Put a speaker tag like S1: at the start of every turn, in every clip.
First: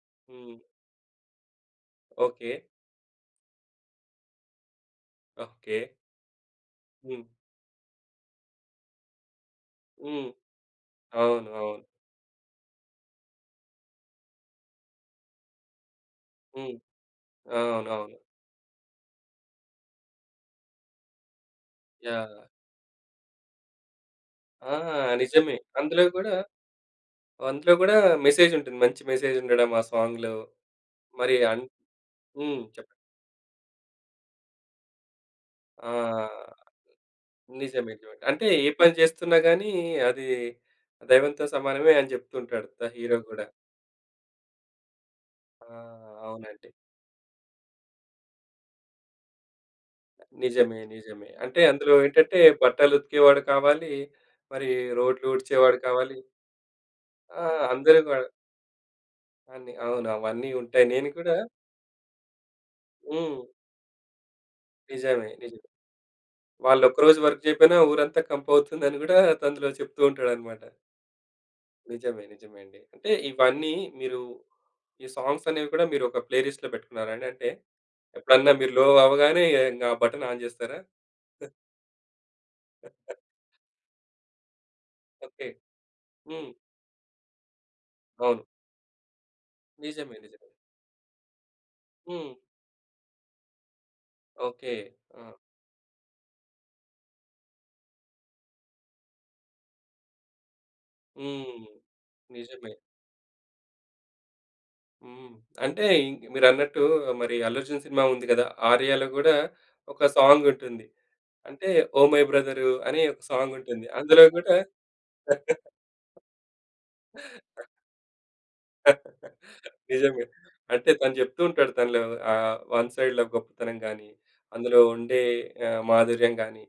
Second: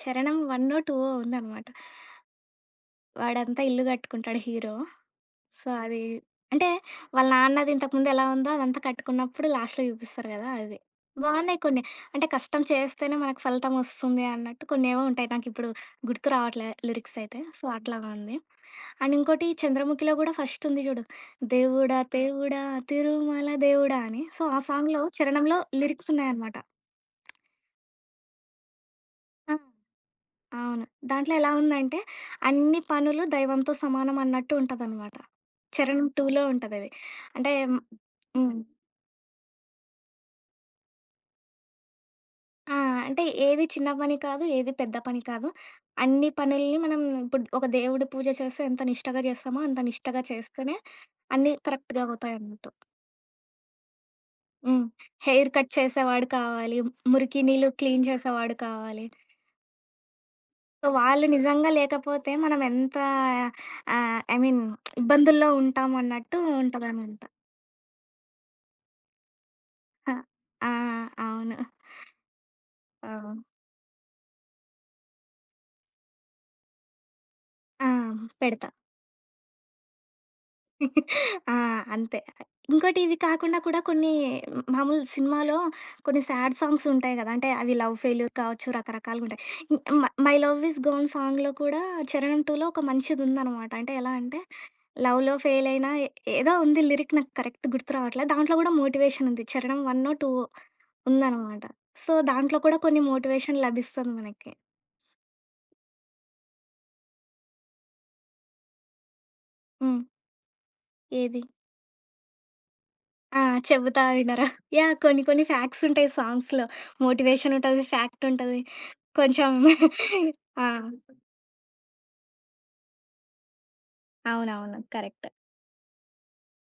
S1: చరణం
S2: హ్మ్.
S1: వన్నో, టూవో ఉందనమాట.
S2: ఓకే.
S1: వాడంతా ఇల్లు కట్టుకుంటాడు హీరో. So,
S2: okay.
S1: అదీ అంటే,
S2: హ్మ్.
S1: వాళ్ళ నాన్నది ఇంతకుముందెలా ఉందో, అదంతా కట్టుకున్నప్పుడు లాస్ట్‌లో చూపిస్తారు
S2: హ్మ్.
S1: గదా అది.
S2: అవును.
S1: బావున్నాయి కొన్ని,
S2: అవును.
S1: అంటే కష్టం చేస్తేనే మనకు ఫలితమోస్తుంది అన్నట్టు కొన్నేవో ఉంటాయి, నాకిప్పుడు గుర్తు రావట్లే,
S2: హ్మ్.
S1: లిరిక్సైతే. సో, అట్లాగా
S2: అవునవును.
S1: ఉంది. అండ్ ఇంకోటి చంద్రముఖిలో గూడా ఫస్టుంది చూడు, దేవుడా,
S2: యాహ్!
S1: దేవుడా, తిరుమల దేవుడా! అని. సో, ఆ
S2: ఆహా!
S1: సాంగ్‌లో
S2: నిజమే.
S1: చరణంలో
S2: అందులో గూడా
S1: లిరిక్సున్నాయనమాట.
S2: వందులో గూడా మెసేజుంటుంది. మంచి
S1: ఆ!
S2: మెసేజుండడం ఆ సాంగ్‌లో
S1: అవును. దాంట్లో
S2: మరి
S1: ఎలా
S2: అన్
S1: ఉందంటే,
S2: హ్మ్.
S1: అన్ని
S2: చెప్పండి.
S1: పనులు దైవంతో సమానం అన్నట్టు ఉంటదనమాట.
S2: ఆ!
S1: చరణం 2లో ఉంటదది అంటే
S2: నిజమే జాయ్, అంటే,
S1: హ్మ్.
S2: ఏ పని చేస్తున్నా గానీ అదీ, దైవంతో సమానమే అని చెప్తుంటాడు
S1: ఆ!
S2: త హీరో
S1: అంటే,
S2: గూడా.
S1: ఏది చిన్న పని కాదు, ఏది పెద్ద పని కాదు.
S2: ఆ!
S1: అన్ని
S2: అవునండి.
S1: పనిల్ని మనం ఇప్పుడు ఒక దేవుడి పూజ చేస్తే, ఎంత నిష్టగా చేస్తామో, అంత నిష్టగా చేస్తేనే,
S2: నిజమే, నిజమే,
S1: అన్నీ
S2: అంటే అందులో
S1: కరెక్ట్‌గా
S2: ఏంటంటే,
S1: అవుతాయన్నట్టు.
S2: బట్టలుతికేవాడు కావాలీ, మరి
S1: హ్మ్. హెయిర్ కట్
S2: రోడ్లూడ్చేవాడు కావాలి.
S1: చేసేవాడు కావాలి. మురికి
S2: ఆ!
S1: నీళ్లు
S2: అందరు
S1: క్లీన్
S2: గూడా.
S1: చేసేవాడు కావాలి.
S2: అన్నీ. అవును, అవన్నీ ఉంటాయి.
S1: సో,
S2: నేను
S1: వాళ్ళు
S2: కూడా
S1: నిజంగా లేకపోతే, మనమెంత
S2: హ్మ్.
S1: ఆహ్, ఐ మీన్
S2: నిజమే.
S1: ఇబ్బందుల్లో
S2: నిజమే.
S1: ఉంటాము అన్నట్టు
S2: వాళ్ళోక రోజు
S1: ఉంటదనమాట.
S2: వర్క్ జేయకపోయినా, ఊరంతా కంపవుతుందని గూడా అందులో చెప్తూ
S1: ఆ!
S2: ఉంటాడనమాట.
S1: ఆ! అవును.
S2: నిజమే, నిజమే అండి. అంటే,
S1: ఆ!
S2: ఇవన్నీ మీరు ఈ సాంగ్సనేవి కూడా మీరొక ప్లే లిస్ట్‌లో పెట్టుకున్నారా అండి? అంటే,
S1: ఆ!
S2: ఎప్పుడన్నా
S1: పెడతా.
S2: మీరు లో అవ్వగానే, ఇక ఇంగా బటన్ ఆన్ జేస్తారా?
S1: ఆ! అంతే. ఇంకోటి, ఇది కాకుండా కూడా కొన్ని హ్మ్, మామూలు
S2: ఓకే.
S1: సినిమాలో కొన్ని
S2: హ్మ్.
S1: శాడ్ సాంగ్సుంటాయి గదా! అంటే, అవి లవ్ ఫెయిల్యూర్
S2: అవును.
S1: కావచ్చు, రకరకాలుగుంటాయి. ఇ ఇమ్మ
S2: నిజమే.
S1: 'మై
S2: నిజమే.
S1: లవ్ ఇస్ గాన్' సాంగ్‌లో కూడా,
S2: హ్మ్.
S1: చరణం 2లో ఒక మంచిదుందనమాట. అంటే, ఎలా అంటే,
S2: ఓకే. ఆ!
S1: లవ్‌‌లో ఫెయిలైనా ఏ ఏదో ఉంది లిరిక్ నాకు కరెక్ట్ గుర్తు రావట్ల, దాంట్లో గూడా మోటివేషనుంది. చరణం వన్నో టూవో ఉందన్నమాట.
S2: హ్మ్.
S1: సో, దాంట్లో
S2: నిజమే.
S1: కూడా కొన్ని మోటివేషన్ లభిస్తుంది మనకి.
S2: హ్మ్. అంటే ఇంక మీరన్నట్టూ, మరి 'అల్లు అర్జున్' సినిమా ఉంది గదా, ఆర్యలో గూడా
S1: హ్మ్.
S2: ఒక సాంగుంటుంది.
S1: ఏది?
S2: అంటే, 'ఓహ్! మై బ్రదరు' అని ఒక
S1: ఆ!
S2: సాంగుంటుంది.
S1: చెబుతా
S2: అందులో
S1: వినరా.
S2: గూడా
S1: యాహ్! కొన్ని కొన్ని ఫాక్సుంటాయి సాంగ్స్‌లో.
S2: ఆ!
S1: మోటివేషనుంటది, ఫ్యాక్టుంటది. కొంచెం
S2: నిజంగా.
S1: ఆ!
S2: అంటే తను చెప్తూ ఉంటాడు, తన లవ్ ఆహ్, వన్ సైడ్‌ లవ్ గొప్పతనం గానీ,
S1: అవునవును.
S2: అందులో ఉండే
S1: కరెక్ట్.
S2: ఆహ్, మాధుర్యం గానీ,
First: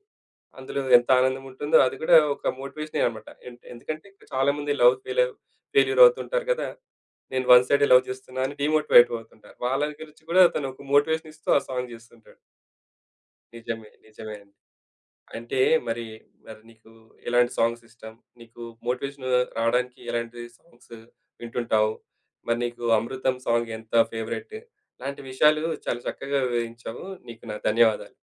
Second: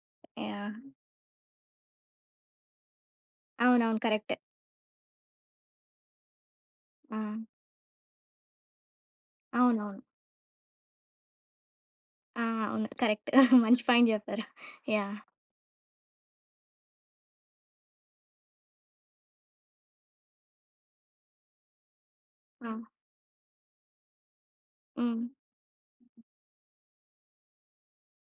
S1: యాహ్!
S2: అందులో ఎంతానందముంటుందో అది గూడా ఒక మోటివేషనే అనమాట. ఏంటే
S1: అవునవును
S2: ఎందుకంటే, ఇక్కడ
S1: కరెక్టే.
S2: చాలా మందే లవ్ ఫెయిలవ్ ఫెయిల్యూరవుతుంటారు గదా!
S1: ఆ!
S2: నేను వన్ సైడే లవ్ జేస్తున్నా అని డీమోటివేట్ వవుతుంటారు. వాళ్ళని
S1: అవునవును.
S2: గురించి కూడా, తనొక మోటివేషనిస్తూ ఆ సాంగ్ జేస్తూంటాడు.
S1: ఆ! అవును. కరెక్ట్. మంచి
S2: నిజమే.
S1: పాయింట్
S2: నిజమే
S1: జెప్పారు.
S2: అండి.
S1: యాహ్!
S2: అంటే మరీ, మరి నీకూ ఎలాంటి సాంగ్సిష్టం, నీకు మోటివేషను రావడానికి ఎలాంటి సాంగ్స్ వింటుంటావు, మరి
S1: ఆ!
S2: నీకు అమృతం సాంగ్ ఎంత ఫేవరెట్టు, ఇలాంటి
S1: హ్మ్.
S2: విషయాలు చాలా చక్కగా వివరించావు. నీకు నా ధన్యవాదాలు.